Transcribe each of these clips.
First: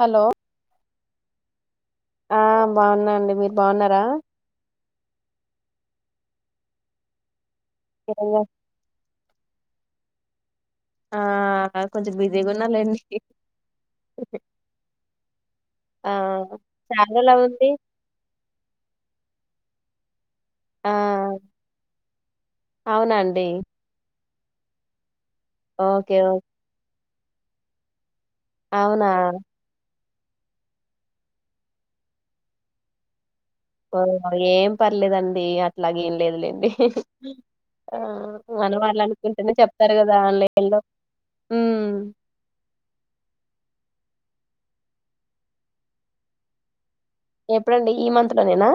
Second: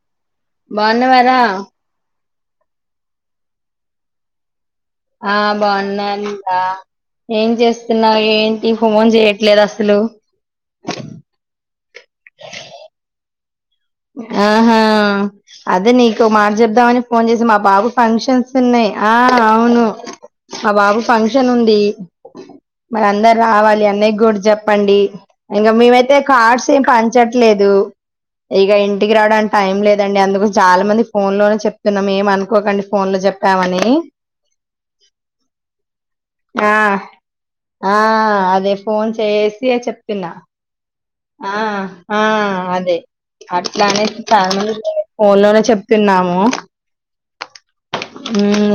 Hello బాగున్నవారా. ఆ బాగున్నా అండి మీరు బాగున్నారా ఆ బాగున్నాంట ఏం చేస్త నా ఏం ఏంటి మంజ ఇట్ లేదు అసలు ఆ కొంచెం బిజీగా ఉన్నాలండి ఆహా అదే ఆ నీకు మాట చెబదామని చాలా ఫోన్ రోజులు చేసి మా అవుంది బాబు ఫంక్షన్స్ ఉన్నాయి ఆ అవును ఆ బాబు ఫంక్షన్ ఉంది మరి అందరు అవునండి రావాలి అన్నయ్య కూడా చెప్పండి ఇంకా ఓకే మేమైతే ఓకే కార్డ్స్ ఏం ప చెట్లేదు ఇక అవునా ఇంటికి రావడానికి టైం లేదు అండి అందుకు చాలా మందికి ఫోన్ లోనే చెప్తున్నాం ఏం అనుకోకండి ఫోన్ లో చెప్తే ఓ ఏం పర్లేదండి అట్లాగ ఏం లేదులేండి ఆ ఆ మన అదే వాళ్ళు ఫోన్ అనుకుంటేనే చేసి చెప్తారు కదా చెప్తున్నా ఆన్లైన్ లో ఆ ఉమ్ ఆ అదే ఇలానే ఫ్యామిలీ ఫోన్ లోనే చెప్తున్నాము. ఎప్పుడండి ఈ మంత్ లో నేనా మ్మ్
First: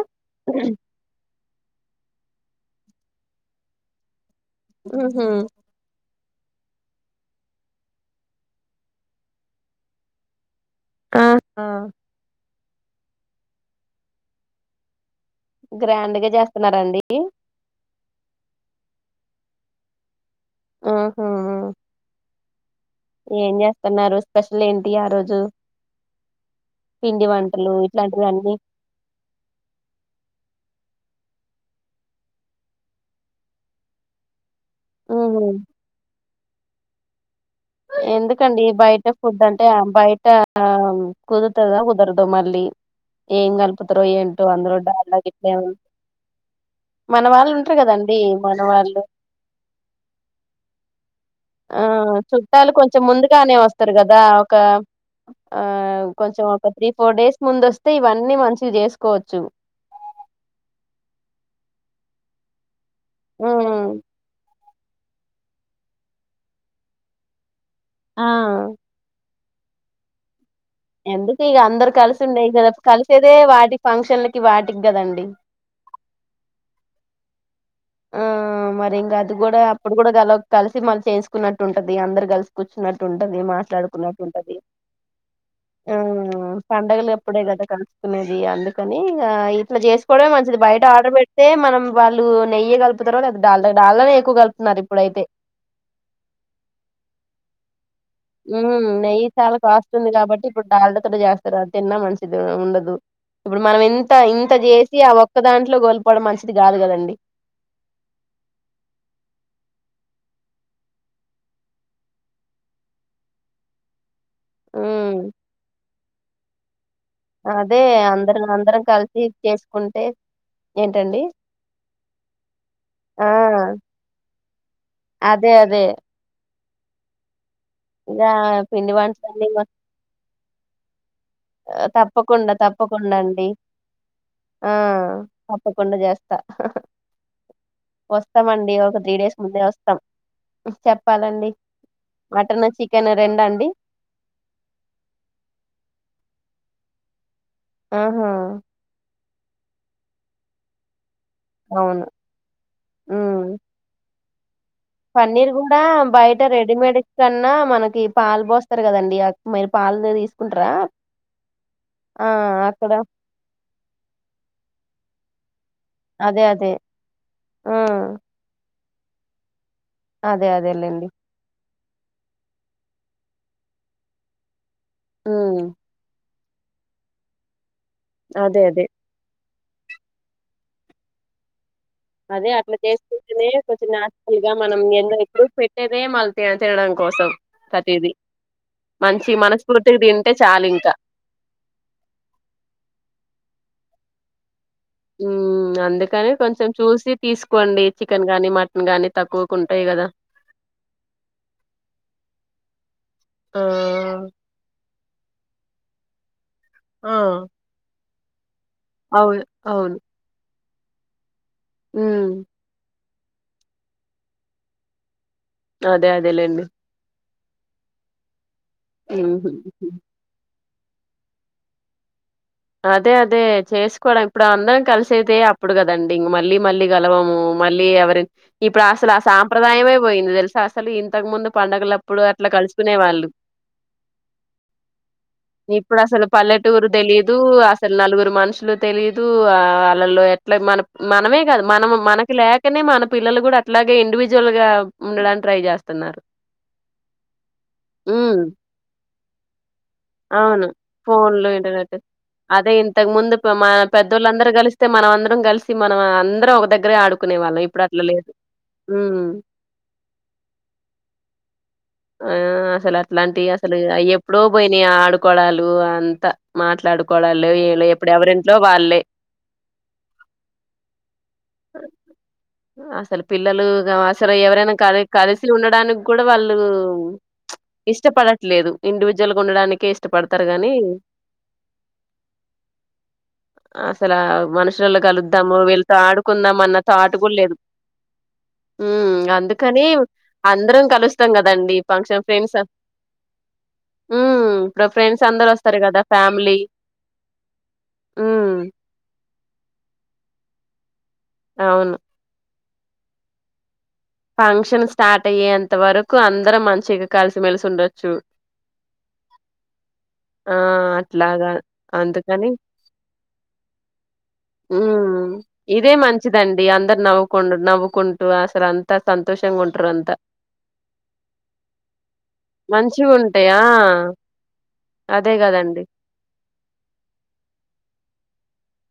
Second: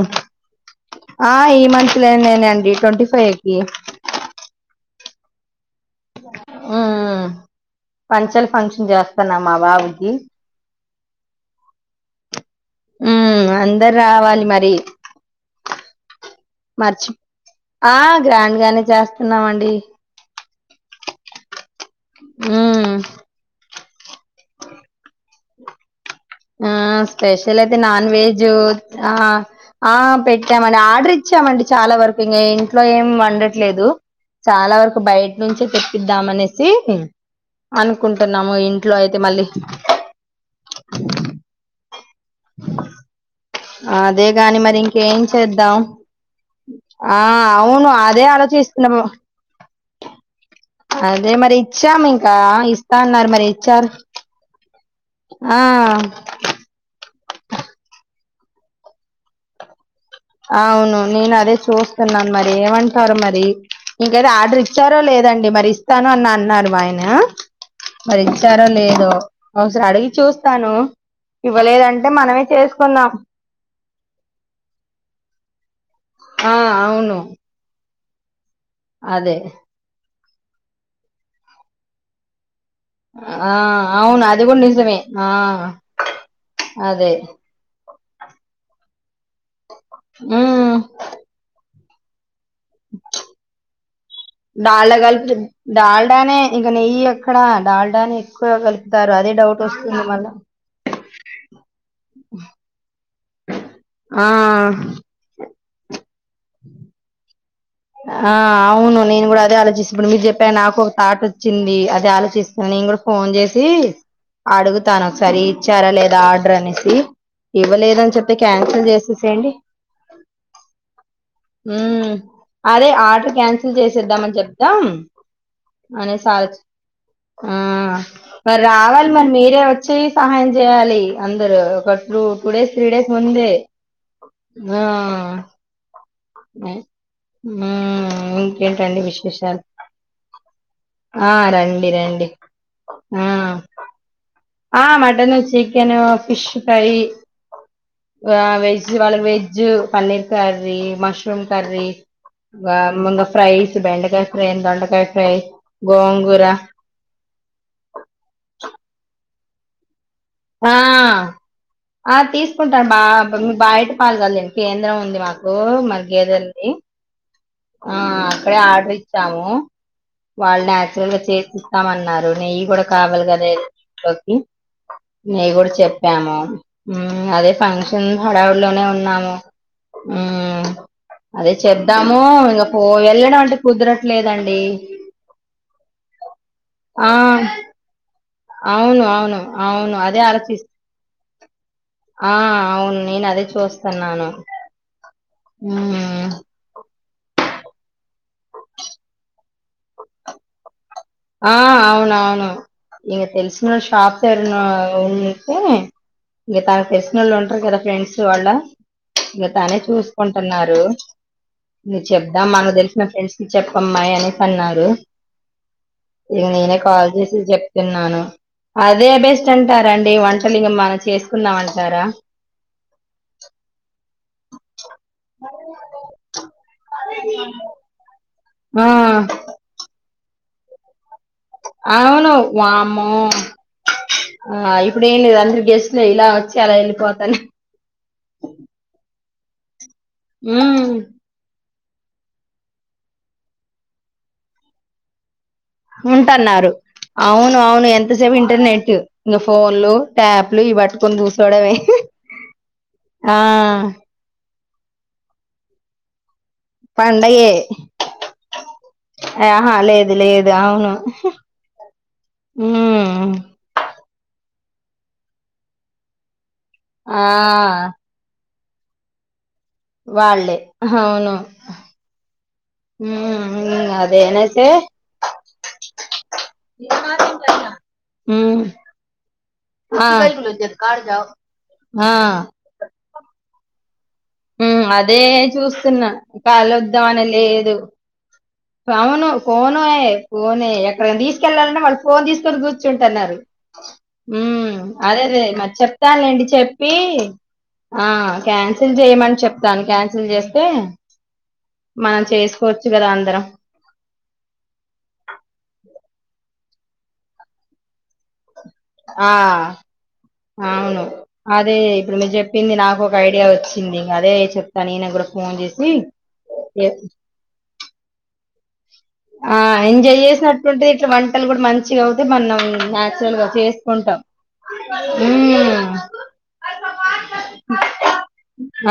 ప్లేన్ నేనే అండి ట్వంటీ ఫైవ్ కి ఊహూ హ్మ్ పంచెల ఫంక్షన్ చేస్తన్నా మా బాబుకి ఆహా హ్మ్ అందరు రావాలి మరి గ్రాండ్ గా చేస్తున్నారండి మర్చి ఆ గ్రాండ్ గానే చేస్ ఉన్నామండి ఆహా ఆ హ్మ్ ఏం చేస్తున్నారు స్పెషల్ ఏంటి ఆ రోజు ఆ పిండి స్పెషల్ వంటలు అయితే నాన్ ఇట్లాంటివి అన్నీ వెజు ఆ ఆ పెట్టామండి ఆర్డరిచ్ ఇచ్చామండి చాలా వరకు ఇంగ ఇంట్లో ఏం వండట్లేదు చాలా వరకు బయట ఉహు నుంచే తెప్పిద్దామనేసి సీ ఎందుకండి బయట ఫుడ్ మళ్ళీ అంటే బయట కుదురుతదో కుదరో మళ్ళీ ఏ అదేగాని మరి ఇంకేం ఏమన్నా చేద్దాం ఆ మన వాళ్ళు ఉంటారు అవును కదండి అదే మన ఆలోచిస్తున్న వాళ్ళు అద్ అదే మరి ఆ ఇచ్చాం ఇంకా చుట్టాలు ఇస్తా కొంచెం అన్నారు మరి ముందుగానే ఇచ్చారు వస్తారు కదా ఒక ఆ కొంచం ఒక త్రీ ఫోర్ డేస్ ముందొస్తే ఇవన్నీ మంచిగ చేసుకోవచ్చు అవును నేను అదే చూస్తన్నాను మరి ఏమం పాలు మరి ఉమ్ ఇంక ఏదో ఆర్డర్ ఇచ్ ఇస్తారో లేదండి మరి ఇస్తాను అని అన్నారు మా ఆయన మరి ఆ ఇచ్చారో లేదో అవు శ్రాడ్ చూస్ ఎందుకు ఇక అందరు కలిసి ఉండే ఇక చేసుకుందాం కలిసేదే వాటి ఫంక్షన్లకి వాటికి కదండి ఆ అవును ఆ మరి ఇంగ అది అదే కూడా అప్పుడు కూడా గలగ్ కలిసి మళ్ళీ చేసుకున్నట్టు ఉంటది అందరు కలిస్ కూర్చున్నట్టుంటది ఆ మాట్లాడుకున్నట్టు అవును అది ఉంటది కూడా నిజమే ఆ ఆ పండగలు అదే అప్పుడే గదా కలుసుకునేది అందుకని అనిగ ఇ ఇట్లా చేసుకోవడమే మంచిది ఉమ్ బయట ఆర్డర్ పెడితే మనం వాళ్ళు నై డాల గల్ ఇప్పుడైతే కల్పుతున్ డాల్డానే ఇంక నెయ్యి ఎక్కడ దాల్ ఉమ్ నెయ్యి చాలా కాస్ట్ ఉంది మళ్ళా కాబట్టి ఇప్పుడు డాల్డా తొటే చేస్తారు. అది తిన్నా మంచిది ఉండదు. ఇప్పుడు మనం ఎంత ఆ ఇంత చేసి ఆ ఒక్కదాం గొల్ ఇప్పుడం మంచిది గాదు కదండి ఆ అవును నేను కూడా అదే ఆలోచిస్తు మీరు చెప్పా నాకు ఒక థాట్ వచ్చింది. అదే ఆలోచిస్తూనే నేను కూడా ఫోన్ చేసి అడుగుతాను ఉమ్ ఒకసారి ఇచ్చారా లేదా ఆర్డర్ అనేసి అదే ఇవ్వలేదని చెప్పతే అందరం అందరం క్యాన్సిల్ కలిసి చేసేసేండి చేసుకుంటే ఏంటండి ఉమ్ అదే ఆ ఆర్డర్ క్యాన్సిల్ చేసేద్దామని చెప్తాం అదే అదే అనేస అజ్ ఆ ఇగ మరి పిండి రావాలి మరి వంటలన్నీ మీరే మ- వచ్చి సహాయం చెయాలి అందరు ఆ, ఒకట్రూ ఒక టూ తప్పకుండా డేస్ త్రీ డేస్ తప్పకుండా అండి ముందే ఆ తప్పకుండా చేస్తా ఊమ్ వస్తామండి ఒక ఇంకేంటండి త్రీ డేస్ విశేషాలు ముందే వస్తాం ఆ చెప్పాలండి రండి రండి మటన్ చికెన్ రెండా అండి ఆ మటన్ చికెను పిష్ కైయి ఆహా ఆ వెజ్ వెజ్ జ్ paneer curry mushroom curry అవును ఆ మంగ ఉమ్ ఫ్రై బెండకాయ్ ఎంగదు పన్నీర్ కూడా బయట రెడీమేడ్ కన్నా మనకి పాలు పోస్తారు కదండి మీరు పాలదే తీస్ ఆ ఆ తీసుకుంటాను అక్కడ బాబ బయట పాల్గలను కేంద్రం ఉంది మాకు ఓ అదే మధ్యదల్ అదే ఆ అక్కడ ఆడ చాము అదే వాళ్ళు అదేలేండి నాచురల్ గా చెపిచ్ ఇస్తామన్నారు నెయ్యి కూడా కావాలి కదా లోకి నీ ఉమ్ కూడా చెప్పాము మ్ అదే పాన్ అదే అదే హడావుడిలోనే ఉన్నాము ఆ అదే చెప్ధాము అదే అట్లా చేసుకుంటేనే కొంచెం నాచురల్ గా మనం ఎన్న ఇ పెట్టేదే మనం తినడం ఆ కోసం ప్రతిది అవును మంచి అవును మనస్ఫూర్తి అవును అదే తింటే ఆలోచిస్ చాలు ఇంకా ఆ అవును నేను అదే చూస్తున్నాను మ్ మ్మ్ అందుకని కొంచెం చూసి తీసుకోండి చికెన్ గానీ మటన్ గాని తక్కువకు ఉంటాయి కదా ఆ అవును అవును ఇక ఆ తెలుసు షాప్ పేరున ఫోన్ చేస్తే ఇక తనకు ఆ తెలిసినోళ్లు ఉంటారు కదా ఫ్రెండ్స్ సవాళ్ళ అవును ఇక తనే అవును చూసుకుంటున్నారు హలో నువ్ ఉమ్ చెప్దాం మనకు తెలుసు నా ఫ్రెండ్స్ కి చెప్పమ్మాయి అనేసి అన్నారు అదే ఇక అదేలేండి నేనే కాాల్ చేసి చెప్తున్నాను అదే ఉహు. బెస్ట్ అంటారంండి వంటలింగమ్మ చేసుకుందామంటారా అదే అదే చేసుకోవడం ఇప్పుడు అందరం కలిసిదే అప్పుడు కదండి మళ్ళీ మళ్ళీ గలవము మళ్ళీ ఎవరి ఇప్పుడు అసలు ఆ సాంప్రదాయమే పోయింది తెలుస అసలు ఇంతకు ముందు పండగలప్పుడు అవును అట్లా వామ కలుసుకునే వాళ్ళు ఆ ఇప్పుడు ఏం లేదు అందరు ఇప్పుడు గెస్ట్లు అసలు ఇలా వచ్చి అలా పల్లెటూరు వెళ్ళిపోతారు తెలీదు అసలు నలుగురు మనుషులు తెలియదు దూ ఎట్లా మనం ఉమ్, మనమే కాద మనం మనకి లేకనే మన పిల్లలు కూడా అలాగే ఇండివిజువల్ గా ఉండ ఉంటన్నారు అవును అవును ఎంతసేపు ఉమ్ ఇంటర్నెట్ న ఫోన్ అవును ఫోన్లు ఇంటర్నెట్ అదే ఇంతకు ముందు ఆ మన పెద్దోళ్ళ అందరూ కలిస్తే మన అందరం కలిసి మనం అందరం ఒక దగ్గరే ఆడుకునే పండగే వాళ్ళం ఇప్పుడు అట్లా లేదు ఉమ్ ఆహా లేదు లేదు అవును ఆ అసలు ఉమ్ అట్లాంటివి అసలు అయ్యప్పుడు డ పోయినా ఆడుకోడాలు అంత ఆ మాట్లాడుకోవడాలు లేవు ఈళ్ళు ఎప్పుడు ఎవరెన్ ట్లో వాళ్లే వాళ్ళే అవును అసలు పిల్లలు ఉమ్ గవ్ అసలు అదేనైతే ఎవరైనా కలి కలిసి ఉండడాని కూడ వళ్ టూ ఉమ్ ఇష్టపడట్లేదు ఇండివీజువల్ ఆ ఆ ఆ సలా ఉమ్ మనుషులు అదే కలుద్దాము వీళ్ళతో చూస్తున్నా ఆడుకుందాం అన్న థాట్ కూడా లేదు ఉమ్ కవును ఫోను అందుకని ఏ ఫోను ఏ అందరం ఎక్కడన్నా కలుస్తాం తీస్ కదండి కెళ్ళాలంటే వాళ్ళు ఫోన్ ఫంక్షన్ ఫ్రెండ్స్ తీసుకొని కూర్చుంటన్నారు ఊ ఉమ్ ఇప్పుడు ఫ్రెండ్స్ అదేలే అందరు మరి వస్తారు కదా చెప్తానులేండి ఫ్యామిలీ చెప్పి ఆ ఉమ్ కాన్సిల్ చేయమని చెప్తాను కాన్సిల్ చే కే అవును మనం చేస్ కోర్చు కదా అందరం ఫంక్షన్ స్టార్ట్ అయ్యేంత వరకు అందరం అన్ చ్చిగ కలిసిమెలిసి ఉండొచ్చు ఆ ఆ అవును అట్లాగా అదే ఇప్పుడు మీరు అందుకని చెప్పింది నాకు ఒక ఐడియా వచ్చింది అదే చెప్పా నేను కూడా ఉమ్ ఫోన్ చేసి ఇదే ఎ కుంటు అసరన్ ఆ ఎంజాయ్ చేసినట్టుంటిది ఇట్లా వంటలు కూడా మంచిగా అవుతే మనం మంచిగా న్యాచురల్గా ఉంటాయి ఆ చేసుకుంటాం అదే కదండి హ్మ్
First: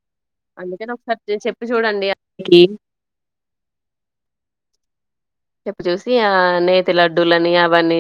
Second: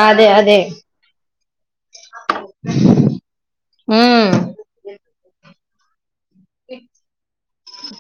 అదే అదే నేన్ చెప్పి చూడండి అతనికి ఉమ్ చెప్ చూస్ ఇగా నేతి లడ్డూలని అవన్నీ